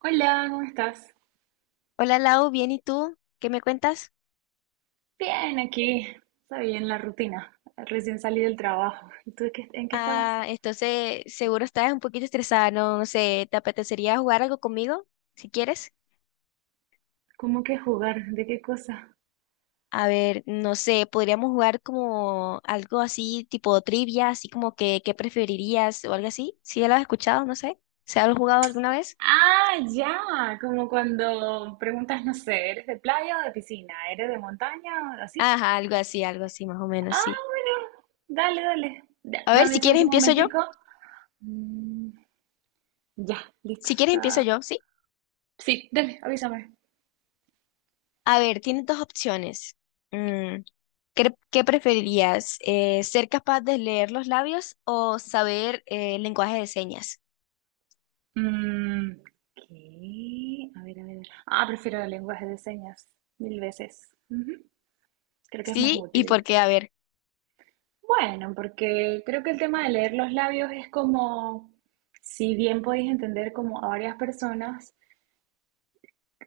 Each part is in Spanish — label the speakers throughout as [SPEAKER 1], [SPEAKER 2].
[SPEAKER 1] Hola, ¿cómo estás?
[SPEAKER 2] Hola Lau, bien, ¿y tú? ¿Qué me cuentas?
[SPEAKER 1] Bien, aquí. Está bien la rutina. Recién salí del trabajo. ¿Y tú en qué estabas?
[SPEAKER 2] Ah, entonces seguro estás un poquito estresada, no, no sé, ¿te apetecería jugar algo conmigo? Si quieres.
[SPEAKER 1] ¿Cómo que jugar? ¿De qué cosa?
[SPEAKER 2] A ver, no sé, podríamos jugar como algo así, tipo trivia, así como que qué preferirías o algo así. Si ya lo has escuchado, no sé. ¿Se ha jugado alguna vez?
[SPEAKER 1] Ah, ya. Como cuando preguntas, no sé, ¿eres de playa o de piscina? ¿Eres de montaña o así?
[SPEAKER 2] Ajá, algo así, más o menos,
[SPEAKER 1] Ah,
[SPEAKER 2] sí.
[SPEAKER 1] bueno. Dale, dale.
[SPEAKER 2] A ver,
[SPEAKER 1] Dame
[SPEAKER 2] si quieres
[SPEAKER 1] chance un
[SPEAKER 2] empiezo yo.
[SPEAKER 1] momentico. Mm, ya, listo.
[SPEAKER 2] Si quieres empiezo
[SPEAKER 1] Está.
[SPEAKER 2] yo, ¿sí?
[SPEAKER 1] Sí, dale, avísame.
[SPEAKER 2] A ver, tienes dos opciones. Mm, ¿qué preferirías? ¿Ser capaz de leer los labios o saber lenguaje de señas?
[SPEAKER 1] Mm, ¿Qué? A ver, a ver. A ver. Ah, prefiero el lenguaje de señas 1000 veces. Ujú. Creo que es más
[SPEAKER 2] Sí, ¿y por
[SPEAKER 1] útil.
[SPEAKER 2] qué? A ver,
[SPEAKER 1] Bueno, porque creo que el tema de leer los labios es como, si bien podéis entender como a varias personas,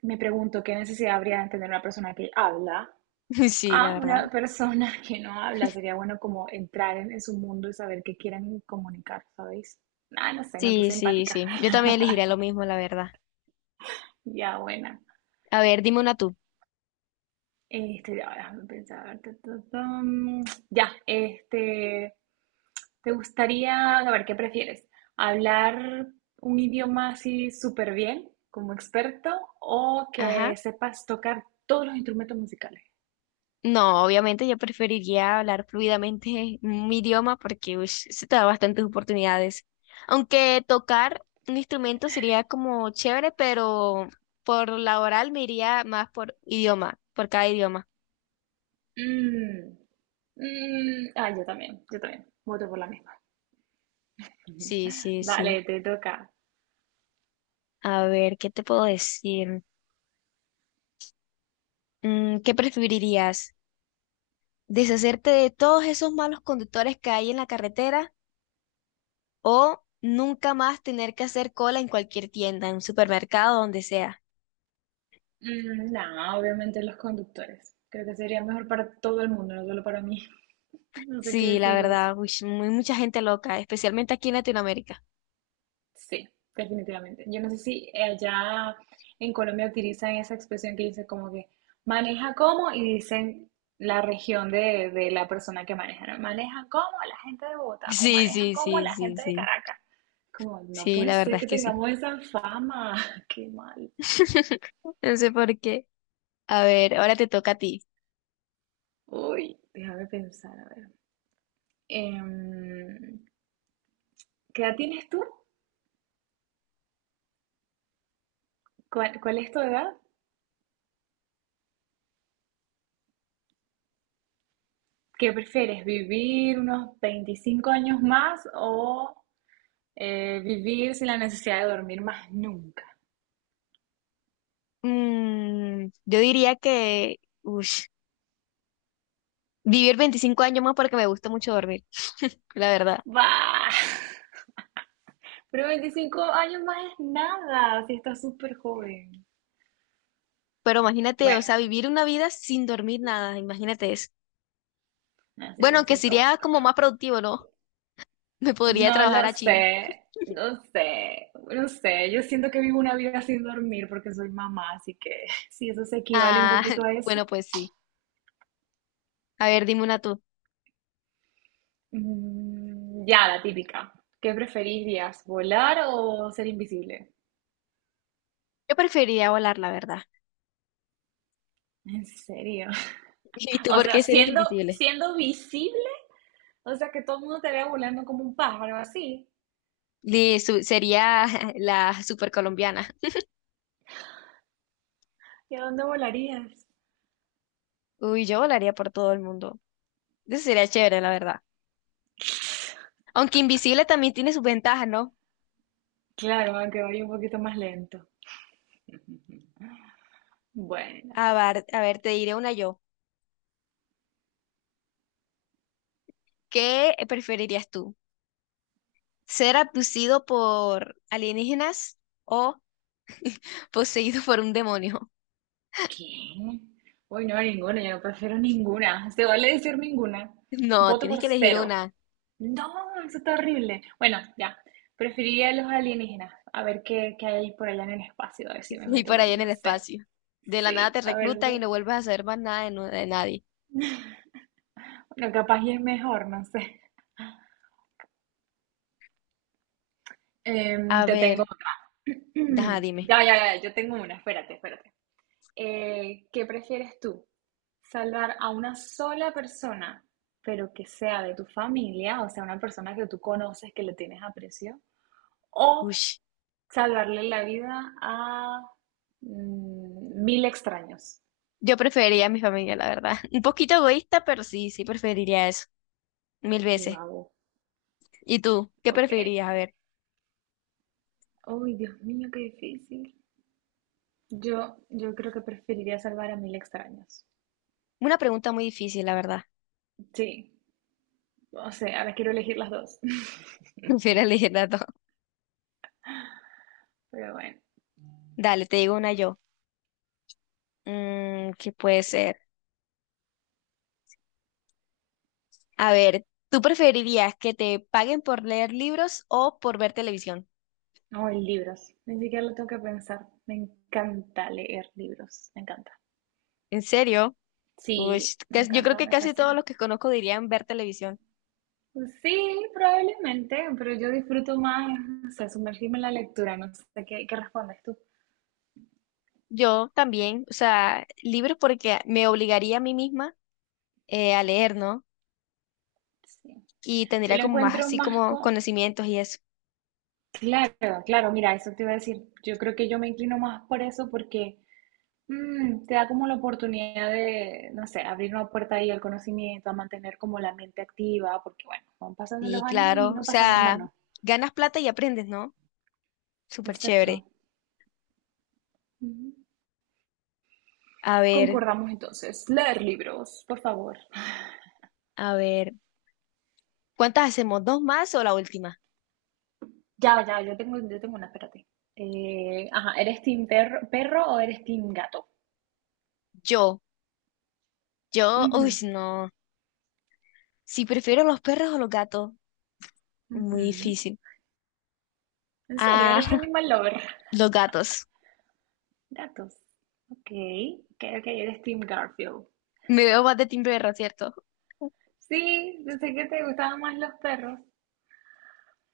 [SPEAKER 1] me pregunto qué necesidad habría de entender una persona que habla
[SPEAKER 2] sí, la
[SPEAKER 1] a
[SPEAKER 2] verdad.
[SPEAKER 1] una persona que no habla. Sería bueno como entrar en su mundo y saber qué quieren comunicar, ¿sabéis? Ah, no sé, me
[SPEAKER 2] Sí,
[SPEAKER 1] puse
[SPEAKER 2] sí,
[SPEAKER 1] empática.
[SPEAKER 2] sí. Yo también elegiría lo mismo, la verdad.
[SPEAKER 1] Ya, buena.
[SPEAKER 2] A ver, dime una tú.
[SPEAKER 1] Este, ya, déjame pensar. Ta, ta, tam. Ya, este, ¿te gustaría, a ver, qué prefieres? ¿Hablar un idioma así súper bien, como experto, o
[SPEAKER 2] Ajá.
[SPEAKER 1] que sepas tocar todos los instrumentos musicales?
[SPEAKER 2] No, obviamente yo preferiría hablar fluidamente mi idioma porque ush, se te da bastantes oportunidades. Aunque tocar un instrumento sería como chévere, pero por la oral me iría más por idioma, por cada idioma.
[SPEAKER 1] Mm, yo también, yo también. Voto por la misma.
[SPEAKER 2] Sí, sí, sí.
[SPEAKER 1] Vale, te toca.
[SPEAKER 2] A ver, ¿qué te puedo decir? ¿Qué preferirías? ¿Deshacerte de todos esos malos conductores que hay en la carretera o nunca más tener que hacer cola en cualquier tienda, en un supermercado, donde sea?
[SPEAKER 1] No, obviamente los conductores. Creo que sería mejor para todo el mundo, no solo para mí. No sé qué
[SPEAKER 2] Sí, la
[SPEAKER 1] decís vos.
[SPEAKER 2] verdad, uy, sí, muy, mucha gente loca, especialmente aquí en Latinoamérica.
[SPEAKER 1] Sí, definitivamente. Yo no sé si allá en Colombia utilizan esa expresión que dice como que maneja como y dicen la región de la persona que maneja, ¿no? Maneja como la gente de Bogotá o
[SPEAKER 2] Sí,
[SPEAKER 1] maneja
[SPEAKER 2] sí,
[SPEAKER 1] como
[SPEAKER 2] sí,
[SPEAKER 1] la
[SPEAKER 2] sí,
[SPEAKER 1] gente de
[SPEAKER 2] sí.
[SPEAKER 1] Caracas. Como, no
[SPEAKER 2] Sí,
[SPEAKER 1] puede
[SPEAKER 2] la
[SPEAKER 1] ser
[SPEAKER 2] verdad es
[SPEAKER 1] que
[SPEAKER 2] que sí.
[SPEAKER 1] tengamos esa fama. Qué mal.
[SPEAKER 2] No sé por qué. A ver, ahora te toca a ti.
[SPEAKER 1] Uy, déjame pensar, a ver. Em, ¿Qué edad tienes tú? ¿Cuál es tu edad? ¿Qué prefieres? ¿Vivir unos 25 años más o vivir sin la necesidad de dormir más nunca?
[SPEAKER 2] Yo diría que, uy, vivir 25 años más porque me gusta mucho dormir, la verdad.
[SPEAKER 1] ¡Bah! Pero 25 años más es nada, si estás súper joven.
[SPEAKER 2] Pero imagínate, o sea,
[SPEAKER 1] Bueno,
[SPEAKER 2] vivir una vida sin dormir nada, imagínate eso.
[SPEAKER 1] así debe
[SPEAKER 2] Bueno, que
[SPEAKER 1] ser
[SPEAKER 2] sería
[SPEAKER 1] caótico.
[SPEAKER 2] como más productivo, ¿no? Me podría
[SPEAKER 1] No
[SPEAKER 2] trabajar
[SPEAKER 1] lo
[SPEAKER 2] a China.
[SPEAKER 1] sé, no sé, no sé. Yo siento que vivo una vida sin dormir porque soy mamá, así que si eso se equivale un
[SPEAKER 2] Ah,
[SPEAKER 1] poquito a eso.
[SPEAKER 2] bueno, pues sí. A ver, dime una tú.
[SPEAKER 1] Ya, la típica. ¿Qué preferirías, volar o ser invisible?
[SPEAKER 2] Yo preferiría volar, la verdad.
[SPEAKER 1] En serio.
[SPEAKER 2] ¿Y tú
[SPEAKER 1] O
[SPEAKER 2] por
[SPEAKER 1] sea,
[SPEAKER 2] qué serías
[SPEAKER 1] siendo,
[SPEAKER 2] invisible?
[SPEAKER 1] siendo visible. O sea, que todo el mundo te vea volando como un pájaro, así.
[SPEAKER 2] Sería la super colombiana.
[SPEAKER 1] ¿Y a dónde volarías?
[SPEAKER 2] Uy, yo volaría por todo el mundo. Eso sería chévere, la verdad. Aunque invisible también tiene sus ventajas, ¿no?
[SPEAKER 1] Claro, aunque vaya un poquito más lento. Bueno,
[SPEAKER 2] A ver, te diré una yo. ¿Qué preferirías tú? ¿Ser abducido por alienígenas o poseído por un demonio?
[SPEAKER 1] ¿quién? Uy, no, ninguna, yo no prefiero ninguna. Se vale decir ninguna.
[SPEAKER 2] No,
[SPEAKER 1] Voto
[SPEAKER 2] tienes
[SPEAKER 1] por
[SPEAKER 2] que elegir
[SPEAKER 1] cero.
[SPEAKER 2] una.
[SPEAKER 1] No, eso está horrible. Bueno, ya. Preferiría los alienígenas. A ver qué hay por allá en el espacio. A ver si me
[SPEAKER 2] Y por
[SPEAKER 1] meto,
[SPEAKER 2] ahí en
[SPEAKER 1] no
[SPEAKER 2] el
[SPEAKER 1] sé.
[SPEAKER 2] espacio. De la nada
[SPEAKER 1] Sí,
[SPEAKER 2] te
[SPEAKER 1] a ver.
[SPEAKER 2] reclutan y
[SPEAKER 1] Bueno,
[SPEAKER 2] no vuelves a saber más nada de, nu- de nadie.
[SPEAKER 1] capaz y es mejor, no sé.
[SPEAKER 2] A
[SPEAKER 1] Te tengo
[SPEAKER 2] ver,
[SPEAKER 1] otra.
[SPEAKER 2] deja, dime.
[SPEAKER 1] Ya, ya, ya, yo tengo una, espérate, espérate. ¿Qué prefieres tú? ¿Salvar a una sola persona, pero que sea de tu familia, o sea, una persona que tú conoces, que le tienes aprecio?
[SPEAKER 2] Uy.
[SPEAKER 1] ¿O salvarle la vida a mil extraños?
[SPEAKER 2] Yo preferiría a mi familia, la verdad. Un poquito egoísta, pero sí, sí preferiría eso. Mil veces.
[SPEAKER 1] Wow.
[SPEAKER 2] ¿Y tú? ¿Qué
[SPEAKER 1] Ok.
[SPEAKER 2] preferirías? A ver,
[SPEAKER 1] Uy, Dios mío, qué difícil. Yo creo que preferiría salvar a 1000 extraños.
[SPEAKER 2] una pregunta muy difícil, la verdad.
[SPEAKER 1] Sí, o sea, ahora quiero elegir las dos.
[SPEAKER 2] Prefiero elegir las dos.
[SPEAKER 1] Pero bueno,
[SPEAKER 2] Dale, te digo una yo. ¿Qué puede ser? A ver, ¿tú preferirías que te paguen por leer libros o por ver televisión?
[SPEAKER 1] no hoy libros, ni siquiera lo tengo que pensar. Me encanta leer libros, me encanta.
[SPEAKER 2] ¿En serio? Uy,
[SPEAKER 1] Sí, me
[SPEAKER 2] yo creo
[SPEAKER 1] encanta,
[SPEAKER 2] que
[SPEAKER 1] me
[SPEAKER 2] casi todos
[SPEAKER 1] fascina.
[SPEAKER 2] los que conozco dirían ver televisión.
[SPEAKER 1] Pues sí, probablemente, pero yo disfruto más, o sea, sumergirme en la lectura, no sé qué respondes tú.
[SPEAKER 2] Yo también, o sea, libros porque me obligaría a mí misma a leer, ¿no?
[SPEAKER 1] Sí.
[SPEAKER 2] Y
[SPEAKER 1] Yo
[SPEAKER 2] tendría
[SPEAKER 1] lo
[SPEAKER 2] como más
[SPEAKER 1] encuentro
[SPEAKER 2] así
[SPEAKER 1] más
[SPEAKER 2] como
[SPEAKER 1] con.
[SPEAKER 2] conocimientos y eso.
[SPEAKER 1] Claro, claro, mira, eso te iba a decir. Yo creo que yo me inclino más por eso porque te da como la oportunidad de, no sé, abrir una puerta ahí al conocimiento, a mantener como la mente activa, porque bueno, van pasando los
[SPEAKER 2] Y
[SPEAKER 1] años y
[SPEAKER 2] claro, o
[SPEAKER 1] no pasan en
[SPEAKER 2] sea,
[SPEAKER 1] vano.
[SPEAKER 2] ganas plata y aprendes, ¿no? Súper
[SPEAKER 1] Exacto.
[SPEAKER 2] chévere.
[SPEAKER 1] Ujú.
[SPEAKER 2] A ver,
[SPEAKER 1] Concordamos entonces. Leer libros, por favor.
[SPEAKER 2] a ver, ¿cuántas hacemos? ¿Dos más o la última?
[SPEAKER 1] Ya, ya, yo tengo una, espérate. Ajá, ¿eres team perro, perro o eres team gato?
[SPEAKER 2] Yo,
[SPEAKER 1] Ujú,
[SPEAKER 2] uy, no. Si prefiero los perros o los gatos, muy
[SPEAKER 1] ujú.
[SPEAKER 2] difícil.
[SPEAKER 1] ¿En serio?
[SPEAKER 2] Ah,
[SPEAKER 1] ¿Eres animal lover?
[SPEAKER 2] los gatos.
[SPEAKER 1] Gatos. Ok, ok, ok, eres team Garfield.
[SPEAKER 2] Me veo más de Tim Berra, ¿cierto?
[SPEAKER 1] Sí, pensé que te gustaban más los perros,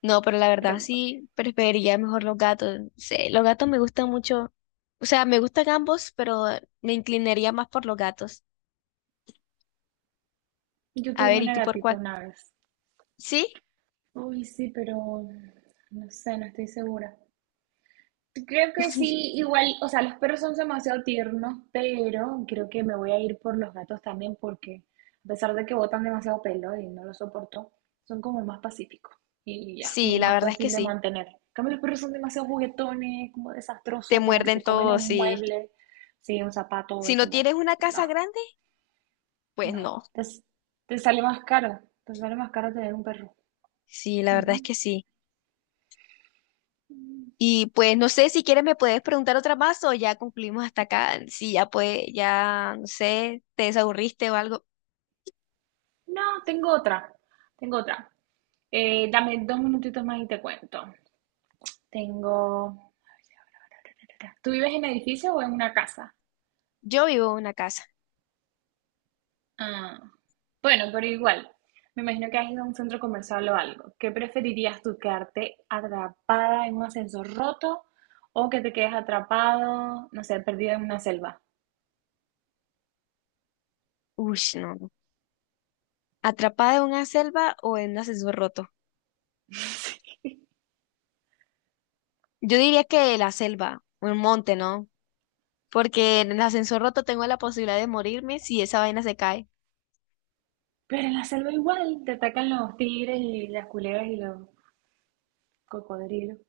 [SPEAKER 2] No, pero la verdad
[SPEAKER 1] pero
[SPEAKER 2] sí preferiría mejor los gatos. Sí, los gatos me gustan mucho. O sea, me gustan ambos, pero me inclinaría más por los gatos.
[SPEAKER 1] yo
[SPEAKER 2] A
[SPEAKER 1] tuve
[SPEAKER 2] ver, ¿y
[SPEAKER 1] una
[SPEAKER 2] tú por
[SPEAKER 1] gatita
[SPEAKER 2] cuál?
[SPEAKER 1] una vez.
[SPEAKER 2] Sí,
[SPEAKER 1] Uy, sí, pero no sé, no estoy segura. Creo que sí, igual, o sea, los perros son demasiado tiernos, pero creo que me voy a ir por los gatos también porque a pesar de que botan demasiado pelo y no lo soporto, son como más pacíficos y ya,
[SPEAKER 2] sí,
[SPEAKER 1] como
[SPEAKER 2] la
[SPEAKER 1] más
[SPEAKER 2] verdad es que
[SPEAKER 1] fácil de
[SPEAKER 2] sí.
[SPEAKER 1] mantener. En cambio, los perros son demasiado juguetones, como
[SPEAKER 2] Te
[SPEAKER 1] desastrosos, como que
[SPEAKER 2] muerden
[SPEAKER 1] se comen
[SPEAKER 2] todo,
[SPEAKER 1] un
[SPEAKER 2] sí.
[SPEAKER 1] mueble, sí, un zapato,
[SPEAKER 2] Si
[SPEAKER 1] es
[SPEAKER 2] no
[SPEAKER 1] como,
[SPEAKER 2] tienes una
[SPEAKER 1] no,
[SPEAKER 2] casa grande, pues
[SPEAKER 1] no,
[SPEAKER 2] no.
[SPEAKER 1] te sale más caro, te sale más caro tener un perro.
[SPEAKER 2] Sí, la verdad es que
[SPEAKER 1] Ujú.
[SPEAKER 2] sí. Y pues no sé si quieres me puedes preguntar otra más o ya concluimos hasta acá. Si ya pues, ya no sé, te desaburriste o algo.
[SPEAKER 1] No, tengo otra. Tengo otra. Dame 2 minutitos más y te cuento. Tengo. ¿Tú vives en edificio o en una casa?
[SPEAKER 2] Yo vivo en una casa.
[SPEAKER 1] Ah, bueno, pero igual. Me imagino que has ido a un centro comercial o algo. ¿Qué preferirías tú, quedarte atrapada en un ascensor roto o que te quedes atrapado, no sé, perdido en una selva?
[SPEAKER 2] Uy, no. No. ¿Atrapada en una selva o en un ascensor roto? Yo diría que la selva, un monte, ¿no? Porque en el ascensor roto tengo la posibilidad de morirme si esa vaina se cae.
[SPEAKER 1] Pero en la selva igual te atacan los tigres y las culebras y los cocodrilos.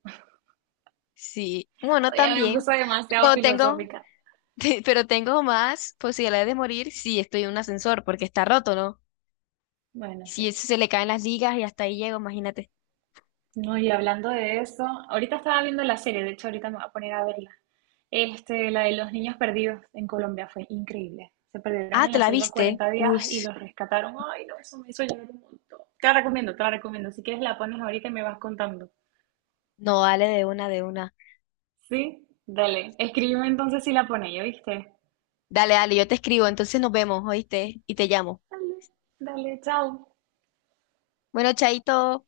[SPEAKER 2] Sí, bueno,
[SPEAKER 1] Ya me
[SPEAKER 2] también.
[SPEAKER 1] puse demasiado
[SPEAKER 2] No tengo.
[SPEAKER 1] filosófica.
[SPEAKER 2] Pero tengo más posibilidades de morir si estoy en un ascensor, porque está roto, ¿no?
[SPEAKER 1] Bueno,
[SPEAKER 2] Si
[SPEAKER 1] sí.
[SPEAKER 2] eso se le caen las ligas y hasta ahí llego, imagínate.
[SPEAKER 1] No, y hablando de eso, ahorita estaba viendo la serie, de hecho ahorita me voy a poner a verla. Este, la de los niños perdidos en Colombia fue increíble. Se perdieron
[SPEAKER 2] Ah,
[SPEAKER 1] en
[SPEAKER 2] ¿te
[SPEAKER 1] la
[SPEAKER 2] la
[SPEAKER 1] selva
[SPEAKER 2] viste?
[SPEAKER 1] 40 días
[SPEAKER 2] Uy,
[SPEAKER 1] y los rescataron. Ay, no, eso me hizo llorar un montón. Te la recomiendo, te la recomiendo. Si quieres la pones ahorita y me vas contando.
[SPEAKER 2] no, dale de una, de una.
[SPEAKER 1] ¿Sí? Dale. Escríbeme entonces si la pones, ¿ya viste?
[SPEAKER 2] Dale, dale, yo te escribo, entonces nos vemos, ¿oíste? Y te llamo.
[SPEAKER 1] Dale, dale, chao.
[SPEAKER 2] Bueno, chaito.